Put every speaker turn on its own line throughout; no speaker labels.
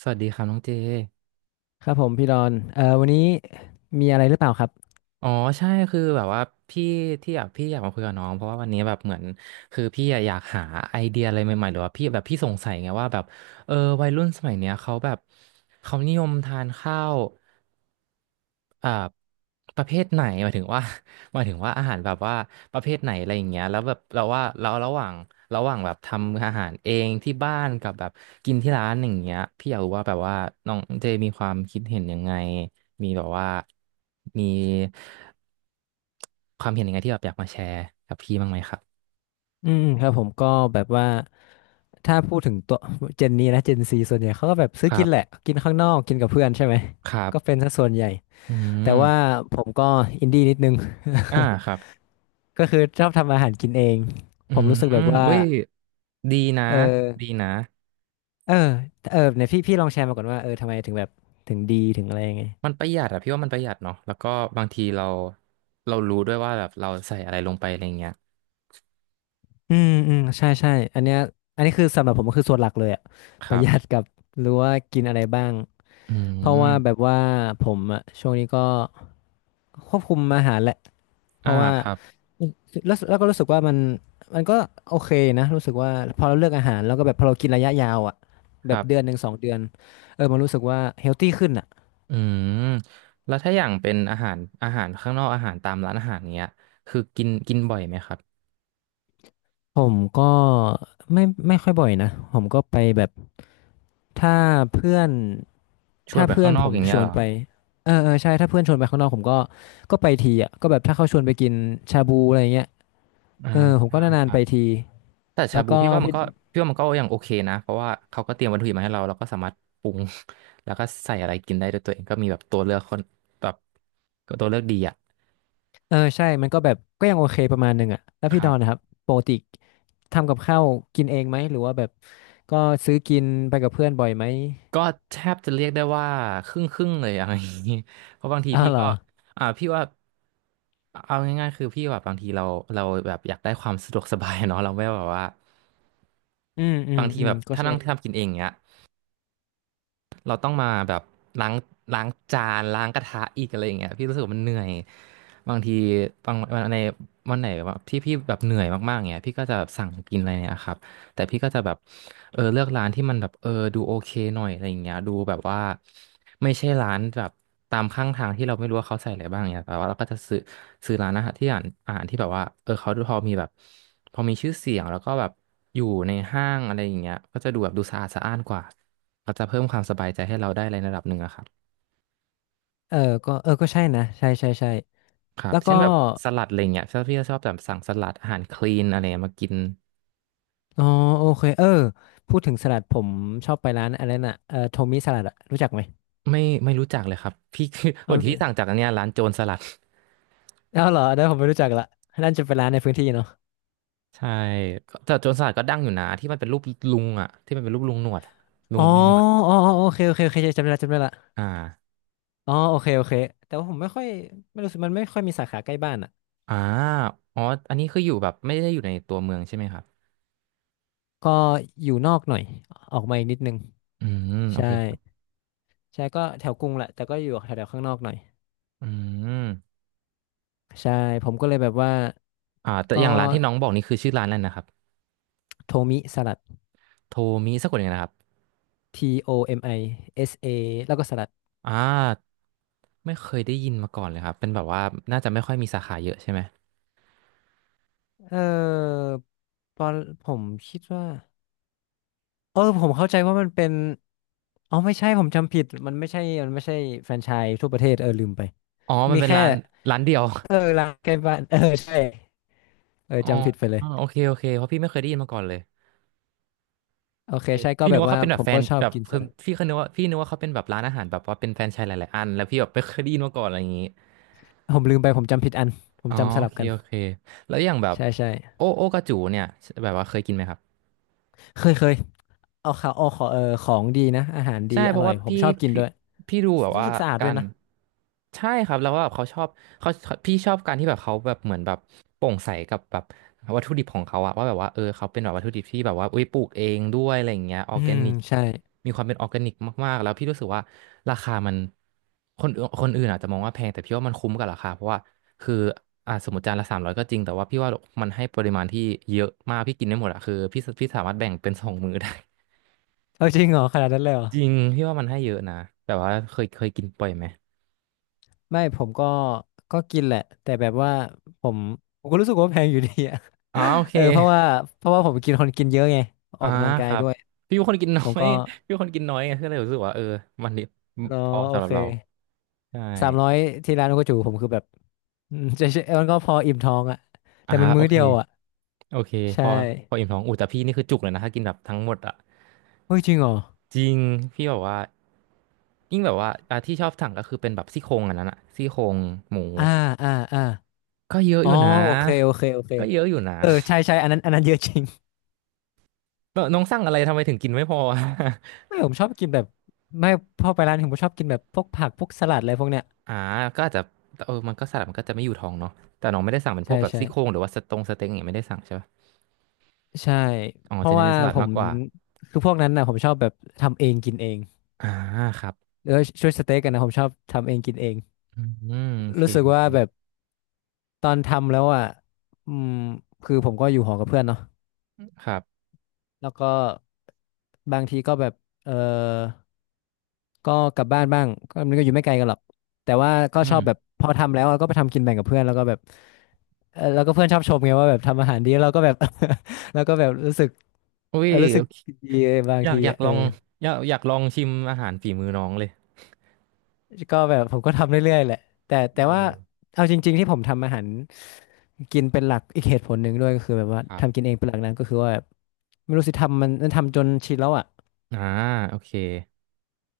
สวัสดีครับน้องเจ
ครับผมพี่ดอนวันนี้มีอะไรหรือเปล่าครับ
อ๋อใช่คือแบบว่าพี่ที่อยากพี่อยากมาคุยกับน้องเพราะว่าวันนี้แบบเหมือนคือพี่อะอยากหาไอเดียอะไรใหม่ๆหรือว่าพี่แบบพี่สงสัยไงว่าแบบเออวัยรุ่นสมัยเนี้ยเขาแบบเขานิยมทานข้าว อ่าประเภทไหนหมายถึงว่า หมายถึงว่าอาหารแบบว่าประเภทไหนอะไรอย่างเงี้ยแล้วแบบเราว่าเราระหว่างแบบทำอาหารเองที่บ้านกับแบบกินที่ร้านอย่างเงี้ยพี่อยากรู้ว่าแบบว่าน้องเจมีความคิดเห็นยังไงมีแบบว่ามีความเห็นยังไงที่แบบอยากมาแชร์กับพี่บ้างไหมครับ
อืมอืมครับผมก็แบบว่าถ้าพูดถึงตัวเจนนี้นะเจนซีส่วนใหญ่เขาก็แบบซื้
ค
อ
รั
กินแหละ
บ
กินข้างนอกกินกับเพื่อนใช่ไหม
ครั
ก็
บ
เป็นส่วนใหญ่
อื
แต่ว่า
ม
ผมก็อินดี้นิดนึง
อ่าครับ
ก็คือชอบทำอาหารกินเอง
อื
ผม
ม
รู้สึกแบบว่า
เว้ยดีนะ
เอ
ดี
อ
นะ
เออเออเนี่ยพี่ลองแชร์มาก่อนว่าเออทำไมถึงแบบถึงดีถึงอะไรยังไง
มันประหยัดอะพี่ว่ามันประหยัดเนาะแล้วก็บางทีเรารู้ด้วยว่าแบบเราใส่อะไรลงไปอะไรเงี้ย
อืมอืมใช่ใช่อันเนี้ยอันนี้คือสำหรับผมก็คือส่วนหลักเลยอะ
ค
ประ
รั
หยัด
บ
กับรู้ว่ากินอะไรบ้าง
อื
เพราะว่าแบบ
ม
ว่าผมอะช่วงนี้ก็ควบคุมอาหารแหละเพ
อ่า
ราะว่า
ครับ
แล้วก็รู้สึกว่ามันก็โอเคนะรู้สึกว่าพอเราเลือกอาหารแล้วก็แบบพอเรากินระยะยาวอะ
ค
แบ
รั
บ
บ
เดือนหนึ่ง2 เดือนเออมันรู้สึกว่าเฮลตี้ขึ้นอะ
อืมแล้วถ้าอย่างเป็นอาหารข้างนอกอาหารตามร้านอาหารเงี้ยคือกินกินบ่อยไหมครับ
ผมก็ไม่ค่อยบ่อยนะผมก็ไปแบบถ้าเพื่อน
ชวน
ถ้า
ไป
เพื่
ข้า
อ
ง
น
นอ
ผ
ก
ม
อย่าง
ช
เงี้ย
ว
เห
น
รอ
ไปเออเออใช่ถ้าเพื่อนชวนไปข้างนอกผมก็ก็ไปทีอ่ะก็แบบถ้าเขาชวนไปกินชาบูอะไรเงี้ย
อ่า
เออผมก็
อ่า
นา
ค
นๆ
รั
ไป
บ
ที
แต่ชา
แล้ว
บู
ก็พี่
พี่ว่ามันก็ยังโอเคนะเพราะว่าเขาก็เตรียมวัตถุดิบมาให้เราเราก็สามารถปรุง แล้วก็ใส่อะไรกินได้ด้วยตัวเองก็มีแบบตัวเลือกคนแบบตัวเลือกดีอะ
เออใช่มันก็แบบก็ยังโอเคประมาณหนึ่งอ่ะแล้ว
ค
พี่ด
รั
อนนะครับ
บ
ปกติทำกับข้าวกินเองไหมหรือว่าแบบก็ซื้อกินไปกับเพื่อนบ่อยไหม
ก็แทบจะเรียกได้ว่าครึ่งครึ่งเลยอะ ไรอย่างนี้ เพราะบางที
อ้าว
พี่
เหร
ก็
อ
อ่าพี่ว่าเอาง่ายๆคือพี่แบบบางทีเราแบบอยากได้ความสะดวกสบายเนาะเราไม่แบบว่า
อืมอืม
บางที
อื
แบ
ม
บ
ก็
ถ้า
ใช่
นั่งทำกินเองเงี้ยเราต้องมาแบบล้างล้างจานล้างกระทะอีกอะไรอย่างเงี้ยพี่รู้สึกว่ามันเหนื่อย บางทีบางวันในวันไหนแบบที่พี่แบบเหนื่อยมากๆเงี้ยพี่ก็จะแบบสั่งกินอะไรเนี่ยครับ แต่พี่ก็จะแบบเลือกร้านที่มันแบบดูโอเคหน่อยอะไรอย่างเงี้ยดูแบบว่าไม่ใช่ร้านแบบตามข้างทางที่เราไม่รู้ว่าเขาใส่อะไรบ้างเนี่ยแต่ว่าเราก็จะซื้อร้านอาหารที่อ่านอาหารที่แบบว่าเขาพอมีชื่อเสียงแล้วก็แบบอยู่ในห้างอะไรอย่างเงี้ยก็จะดูแบบดูสะอาดสะอ้านกว่าก็จะเพิ่มความสบายใจให้เราได้ในระดับหนึ่งอะครับ
เออเออก็ใช่นะใช่ใช่ใช่
ครั
แล้
บ
ว
เช่
ก็
นแบบสลัดอะไรเงี้ยถ้าพี่ก็ชอบแบบสั่งสลัดอาหารคลีนอะไรเงี้ยมากิน
อ๋อโอเคเออพูดถึงสลัดผมชอบไปร้านอะไรน่ะเออโทมิสลัดอะรู้จักไหม
ไม่รู้จักเลยครับพี่
เอ
วัน ที่สั่ง
อ
จากอันเนี้ยร้านโจรสลัด
เอาเหรอเดี๋ยวผมไม่รู้จักละนั่นจะเป็นร้านในพื้นที่เนาะ
ใช่ก็แต่โจรสลัดก็ดังอยู่นะที่มันเป็นรูปลุงอ่ะที่มันเป็นรูปลุงหนวดลุ
อ๋
ง
อ
มีหนวด
อ๋ออ๋อโอเคโอเคโอเคจำได้ละจำได้ละ
อ่า
อ๋อโอเคโอเคแต่ว่าผมไม่ค่อยไม่รู้สึกมันไม่ค่อยมีสาขาใกล้บ้านอะ
อ่าอ๋ออันนี้คืออยู่แบบไม่ได้อยู่ในตัวเมืองใช่ไหมครับ
ก็อยู่นอกหน่อยออกมาอีกนิดนึง
อืมโอ
ใช่
เคครับ
ใช่ก็แถวกรุงแหละแต่ก็อยู่แถวๆข้างนอกหน่อย
อืม
ใช่ผมก็เลยแบบว่า
อ่าแต่อ
ก็
ย่างร้านที่น้องบอกนี่คือชื่อร้านอะไรนะครับ
โทมิสลัด
โทมิสักคนหนึ่งนะครับ
TOMISA แล้วก็สลัด
อ่าไม่เคยได้ยินมาก่อนเลยครับ เป็นแบบว่าน่าจะไม่ค่อยมีสาขาเยอะใช่ไหม
เออตอนผมคิดว่าเออผมเข้าใจว่ามันเป็นอ๋อไม่ใช่ผมจำผิดมันไม่ใช่แฟรนไชส์ทั่วประเทศเออลืมไป
อ๋อมัน
มี
เป็น
แค่
ร้านเดียว
เออร้านใกล้บ้านเออใช่เออ
อ๋อ
จำผิดไปเล
อ๋
ย
อโอเคโอเคเพราะพี่ไม่เคยได้ยินมาก่อนเลย
โอเค
เอ้ย
ใช่ก็
พี่นึ
แบ
ก
บ
ว่า
ว่า
เขาเป็นแบ
ผ
บ
ม
แฟ
ก็
น
ชอบ
แบบ
กินส
คือ
ลัด
พี่เคยนึกว่าพี่นึกว่าเขาเป็นแบบร้านอาหารแบบว่าเป็นแฟรนไชส์หลายๆอันแล้วพี่แบบไม่เคยได้ยินมาก่อนอะไรอย่างนี้
ผมลืมไปผมจำผิดอันผม
อ๋อ
จำส
โอ
ลับ
เค
กัน
โอเคแล้วอย่างแบบ
ใช่ใช่
โอโอกาจูเนี่ยแบบว่าเคยกินไหมครับ
เคยเคยเอาข่าวเอาขอเออของดีนะอาหารดี
ใช่
อ
เพราะ
ร่อย
ว่า
ผม
พี่
ชอบกิน
พี่
ด้วย
พี่ดูแบบ
รู้
ว่า
สึกสะอาด
กา
ด้วย
ร
นะ
ใช่ครับแล้วว่าแบบเขาชอบเขาพี่ชอบการที่แบบเขาแบบเหมือนแบบโปร่งใสกับแบบวัตถุดิบของเขาอะว่าแบบว่าเขาเป็นแบบวัตถุดิบที่แบบว่าอุ้ยปลูกเองด้วยอะไรอย่างเงี้ยออ
อื
ร์แก
ม
นิก
ใช่
มีความเป็นออร์แกนิกมากๆแล้วพี่รู้สึกว่าราคามันคนอื่นอาจจะมองว่าแพงแต่พี่ว่ามันคุ้มกับราคาเพราะว่าคืออ่าสมมติจานละ300ก็จริงแต่ว่าพี่ว่ามันให้ปริมาณที่เยอะมากพี่กินได้หมดอะคือพี่สามารถแบ่งเป็น2 มื้อได้
เอาจริงเหรอขนาดนั้นเลยเหรอ
จริงพี่ว่ามันให้เยอะนะแบบว่าเคยกินปล่อยไหม
ไม่ผมก็กินแหละแต่แบบว่าผมผมก็รู้สึกว่าแพงอยู่ดีอะ
อ๋อโอ เค
เออเพราะว่าเพราะว่าผมกินคนกินเยอะไงอ
อ่า
อกกำลัง
อ
กา
ค
ย
รับ
ด้วย
พี่เป็นคนกินน้
ผ
อ
ม
ย
ก็
พี่เป็นคนกินน้อยไงก็เลยรู้สึกว่าเออมันนี่
อ๋อ
พอ
โอ
สำหรับ
เค
เราใช่
300ที่ร้านโอกจูผมคือแบบอืมใช่ใช่มันก็พออิ่มท้องอะแต่
อ่า
มัน
อโอ
มื้อ
เค
เดียวอะ
โอเคพ
ใช่
อพออิ่มท้องอูแต่พี่นี่คือจุกเลยนะถ้ากินแบบทั้งหมดอ่ะ
เฮ้ยจริงเหรอ
จริงพี่แบบว่ายิ่งแบบว่าที่ชอบสั่งก็คือเป็นแบบซี่โครงอันนั้นอะซี่โครงหมู
อ่าอ่าอ่า
ก็เยอะอ
อ๋อ
ยู่นะ
โอเคโอเคโอเค
ก็เยอะอยู่นะ
เออใช่ใช่อันนั้นอันนั้นเยอะจริง
น้องน้องสั่งอะไรทำไมถึงกินไม่พออะ
ไม่ผมชอบกินแบบไม่พอไปร้านผมชอบกินแบบพวกผักพวกสลัดอะไรพวกเนี้ย
อ่าก็อาจจะเออมันก็สลัดมันก็จะไม่อยู่ท้องเนาะแต่น้องไม่ได้สั่งเป็นพ
ใช่
วกแบบ
ใช่
ซี่โครงหรือว่าสตงสเต็งอย่างเงี้ยไม่ได้สั่งใช่ปะ
ใช่
อ๋อ
เพ
จะ
ราะ
เน้น
ว่า
เป็นสลัด
ผ
มา
ม
กกว่า
คือพวกนั้นน่ะผมชอบแบบทำเองกินเอง
อ่าครับ
แล้วช่วยสเต็กกันนะผมชอบทำเองกินเอง
อืมโอเค
รู้สึก
โอเค
ว่าแบบตอนทำแล้วอ่ะอืมคือผมก็อยู่หอ กับเพื่อนเนาะ
ครับ
แล้วก็บางทีก็แบบเออ ก็กลับบ้านบ้างก็มันก็อยู่ไม่ไกลกันหรอกแต่ว่าก็
อื
ชอ
ม
บแบบพอทำแล้วอะก็ไปทำกินแบ่งกับเพื่อนแล้วก็แบบเออแล้วก็เพื่อนชอบชมไงว่าแบบทำอาหารดีแล้วเราก็แบบ แล้วก็แบบรู้สึก
อุ้
เอ
ย
อรู้สึ
โอ
ก
เค
ดีบาง
อยาก
ที
อยาก
อะเอ
ล
อ
องอยากลองชิมอาหารฝีมือน้องเลย
ก็แบบผมก็ทำเรื่อยๆแหละแต่
เออ
แต่ว่าเอาจริงๆที่ผมทำอาหารกินเป็นหลักอีกเหตุผลหนึ่งด้วยก็คือแบบว่า
ครั
ทำ
บ
กินเองเป็นหลักนั้นก็คือว่าแบบไม่รู้สิทำมันทำจนชินแล้วอ่ะ
อ่าโอเค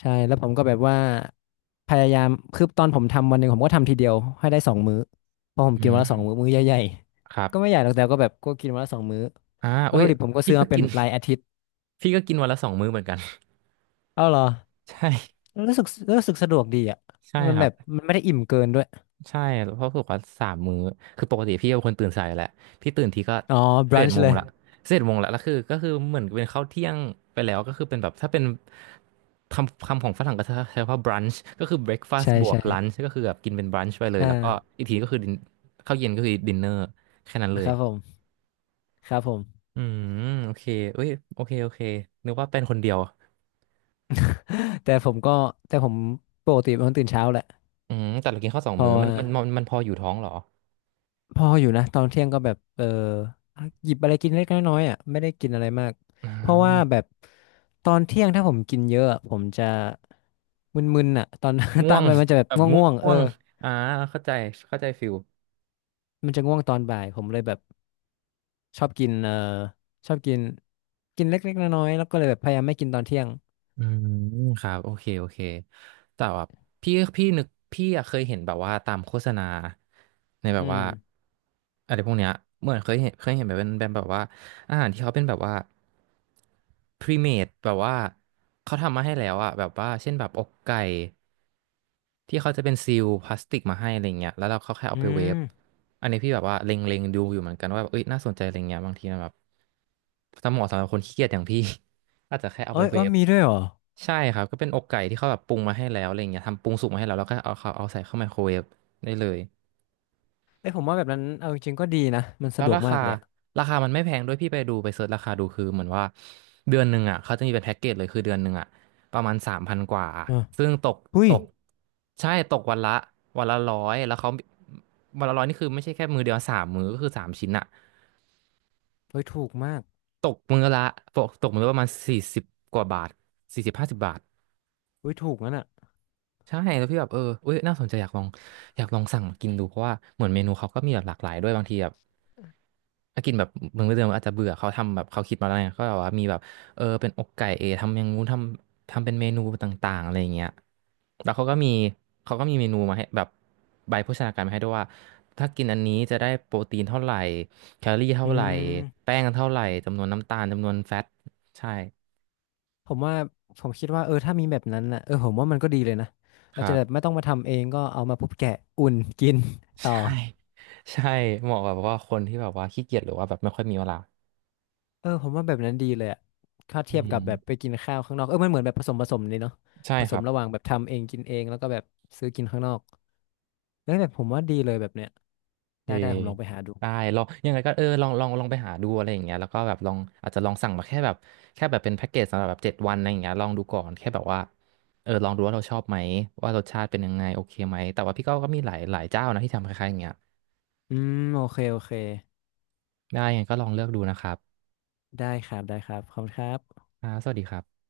ใช่แล้วผมก็แบบว่าพยายามคือตอนผมทำวันหนึ่งผมก็ทำทีเดียวให้ได้สองมื้อเพราะผม
อื
กินวั
ม
นละสองมื้อมื้อใหญ่ๆ
ครั
ก็ไม่
บ
ใหญ่หรอกแต่ก็แบบก็กินวันละสองมื้อ
อ่า
วัต
อุ้
ถุ
ย
ดิบผมก็
พี่
ซื้อ
ก็
มาเป็น
กิน
แบบรายอาทิตย์
พี่ก็กินวันละ2 มื้อเหมือนกัน
เอ้าเหรอ
ใช่
รู้สึกรู้สึกสะดวกดีอ่ะ
ใช่
มัน
ครั
แบบ
บ
มันไม่ได้อิ่มเกินด้วย
ใช่เพราะฝึกว่า3 มื้อคือปกติพี่เป็นคนตื่นสายอยู่แหละพี่ตื่นทีก็
อ๋อบ
สิบ
รัน
เอ็ด
ช์
โม
เล
ง
ย
ละสิบเอ็ดโมงละแล้วคือก็คือเหมือนเป็นข้าวเที่ยงไปแล้วก็คือเป็นแบบถ้าเป็นคำคำของฝรั่งก็จะใช้ว่า brunch ก็คือ breakfast
ใช่
บวก
ใช่
lunch ก็คือแบบกินเป็น brunch ไปเลย
อ่า
แล้วก็อีกทีก็คือ ข้าวเย็นก็คือ dinner แค่นั้นเล
นะค
ย
รับผมครับผม
อืมโอเคเอ้ยโอเคโอเคนึกว่าเป็นคนเดียว
แต่ผมก็แต่ผมปกติเป็นคนตื่นเช้าแหละ
อืมแต่เรากินข้าวสอง
เพ
มื้
ราะ
อมั
ว่า
นมันมันมันพออยู่ท้องเหรอ
พออยู่นะตอนเที่ยงก็แบบเออหยิบอะไรกินเล็กน้อยๆอ่ะไม่ได้กินอะไรมาก
อ่
เพราะว่า
า
แบบตอนเที่ยงถ้าผมกินเยอะอะผมจะมึนๆอ่ะตอน ต
ง่
อ
ว
น
ง
มันจะแบบ
แบบง่วง
ง่วงๆเอ
ง่ว
อ
งอ่าเข้าใจเข้าใจฟิล
มันจะง่วงตอนบ่ายผมเลยแบบชอบกินเออชอบกินกินเล็กๆน้อยๆแล้วก็เลยแบบพยายามไม่กินตอนเที่ยง
อืมครับโอเคโอเคแต่แบบพี่นึกพี่อะเคยเห็นแบบว่าตามโฆษณาในแบ
อื
บ
ม
ว่าอะไรพวกเนี้ยเหมือนเคยเห็นแบบเป็นแบบว่าอาหารที่เขาเป็นแบบว่าพรีเมดแบบว่าเขาทำมาให้แล้วอะแบบว่าเช่นแบบอกไก่ที่เขาจะเป็นซีลพลาสติกมาให้อะไรเงี้ยแล้วเราเขาแค่
อื
เอาไปเวฟ
ม
อันนี้พี่แบบว่าเล็งๆดูอยู่เหมือนกันว่าแบบเอ้ยน่าสนใจอะไรเงี้ยบางทีมันแบบสำหรับเหมาะสำหรับคนขี้เกียจอย่างพี่ อาจจะแค่เอา
เอ้
ไป
ย
เว
เอ้ย
ฟ
มีด้วยเหรอ
ใช่ครับก็เป็นอกไก่ที่เขาแบบปรุงมาให้แล้วอะไรเงี้ยทำปรุงสุกมาให้แล้วแล้วก็เอาเขาเอาใส่เข้าไมโครเวฟได้เลย
เอ้ยผมว่าแบบนั้นเอาจริงๆก็ดีนะมัน
แล้
สะ
ว
ดวก
รา
มา
คา
กเลยอะ
ราคามันไม่แพงด้วยพี่ไปดูไปเสิร์ชราคาดูคือเหมือนว่าเดือนหนึ่งอ่ะเขาจะมีเป็นแพ็กเกจเลยคือเดือนหนึ่งอ่ะประมาณ3,000กว่า
อ่ะ
ซึ่งตก
อุ้
ต
ย
กใช่ตกวันละร้อยแล้วเขาวันละร้อยนี่คือไม่ใช่แค่มือเดียว3 มือก็คือ3 ชิ้นอ่ะ
เฮ้ยถูกมาก
ตกมือละตกมือละประมาณสี่สิบกว่าบาท40-50 บาท
อุ้ยถูกงั้นอ่ะ
ใช่แล้วพี่แบบเออเอ้ยน่าสนใจอยากลองอยากลองสั่งมากินดูเพราะว่าเหมือนเมนูเขาก็มีแบบหลากหลายด้วยบางทีแบบถ้ากินแบบเมื้อเดิมๆอาจจะเบื่อเขาทำแบบเขาคิดมาแล้วไงก็แบบว่ามีแบบเออเป็นอกไก่เอทำอย่างงู้นทำเป็นเมนูต่างๆอะไรอย่างเงี้ยแล้วเขาก็มีเมนูมาให้แบบใบโภชนาการมาให้ด้วยว่าถ้ากินอันนี้จะได้โปรตีนเท่าไหร่แคลอรี่เท่า
อื
ไหร่
ม
แป้งเท่าไหร่จำนวนน้ำตาลจำนวนแฟตใช่
ผมว่าผมคิดว่าเออถ้ามีแบบนั้นนะเออผมว่ามันก็ดีเลยนะ
ค
เรา
รั
จะแบบ
บ
ไม่ต้องมาทำเองก็เอามาปุ๊บแกะอุ่นกิน ต่อ
ใช่ใช่เหมาะกับว่าคนที่แบบว่าขี้เกียจหรือว่าแบบไม่ค่อยมีเวลา
เออผมว่าแบบนั้นดีเลยอะถ้า
อื
เทียบกับแบบ
ม
ไปกินข้าวข้างนอกเออมันเหมือนแบบผสมผสมเลยเนาะ
ใช่
ผ
ค
ส
รั
ม
บ
ระหว่างแบบทำเองกินเองแล้วก็แบบซื้อกินข้างนอกเออแบบผมว่าดีเลยแบบเนี้ย
เอ
ได้
อ
ได้ผมลองไปหาดู
ได้ลองยังไงก็เออลองไปหาดูอะไรอย่างเงี้ยแล้วก็แบบลองอาจจะลองสั่งมาแค่แบบแค่แบบเป็นแพ็กเกจสำหรับแบบ7 วันอะไรอย่างเงี้ยลองดูก่อนแค่แบบว่าเออลองดูว่าเราชอบไหมว่ารสชาติเป็นยังไงโอเคไหมแต่ว่าพี่ก็ก็มีหลายหลายเจ้านะที่ทำคล้ายๆอย่างเงี้ย
อืมโอเคโอเค
ได้ยังไงก็ลองเลือกดูนะครับ
ได้ครับได้ครับขอบคุณครับ
อ่าสวัสดีครับ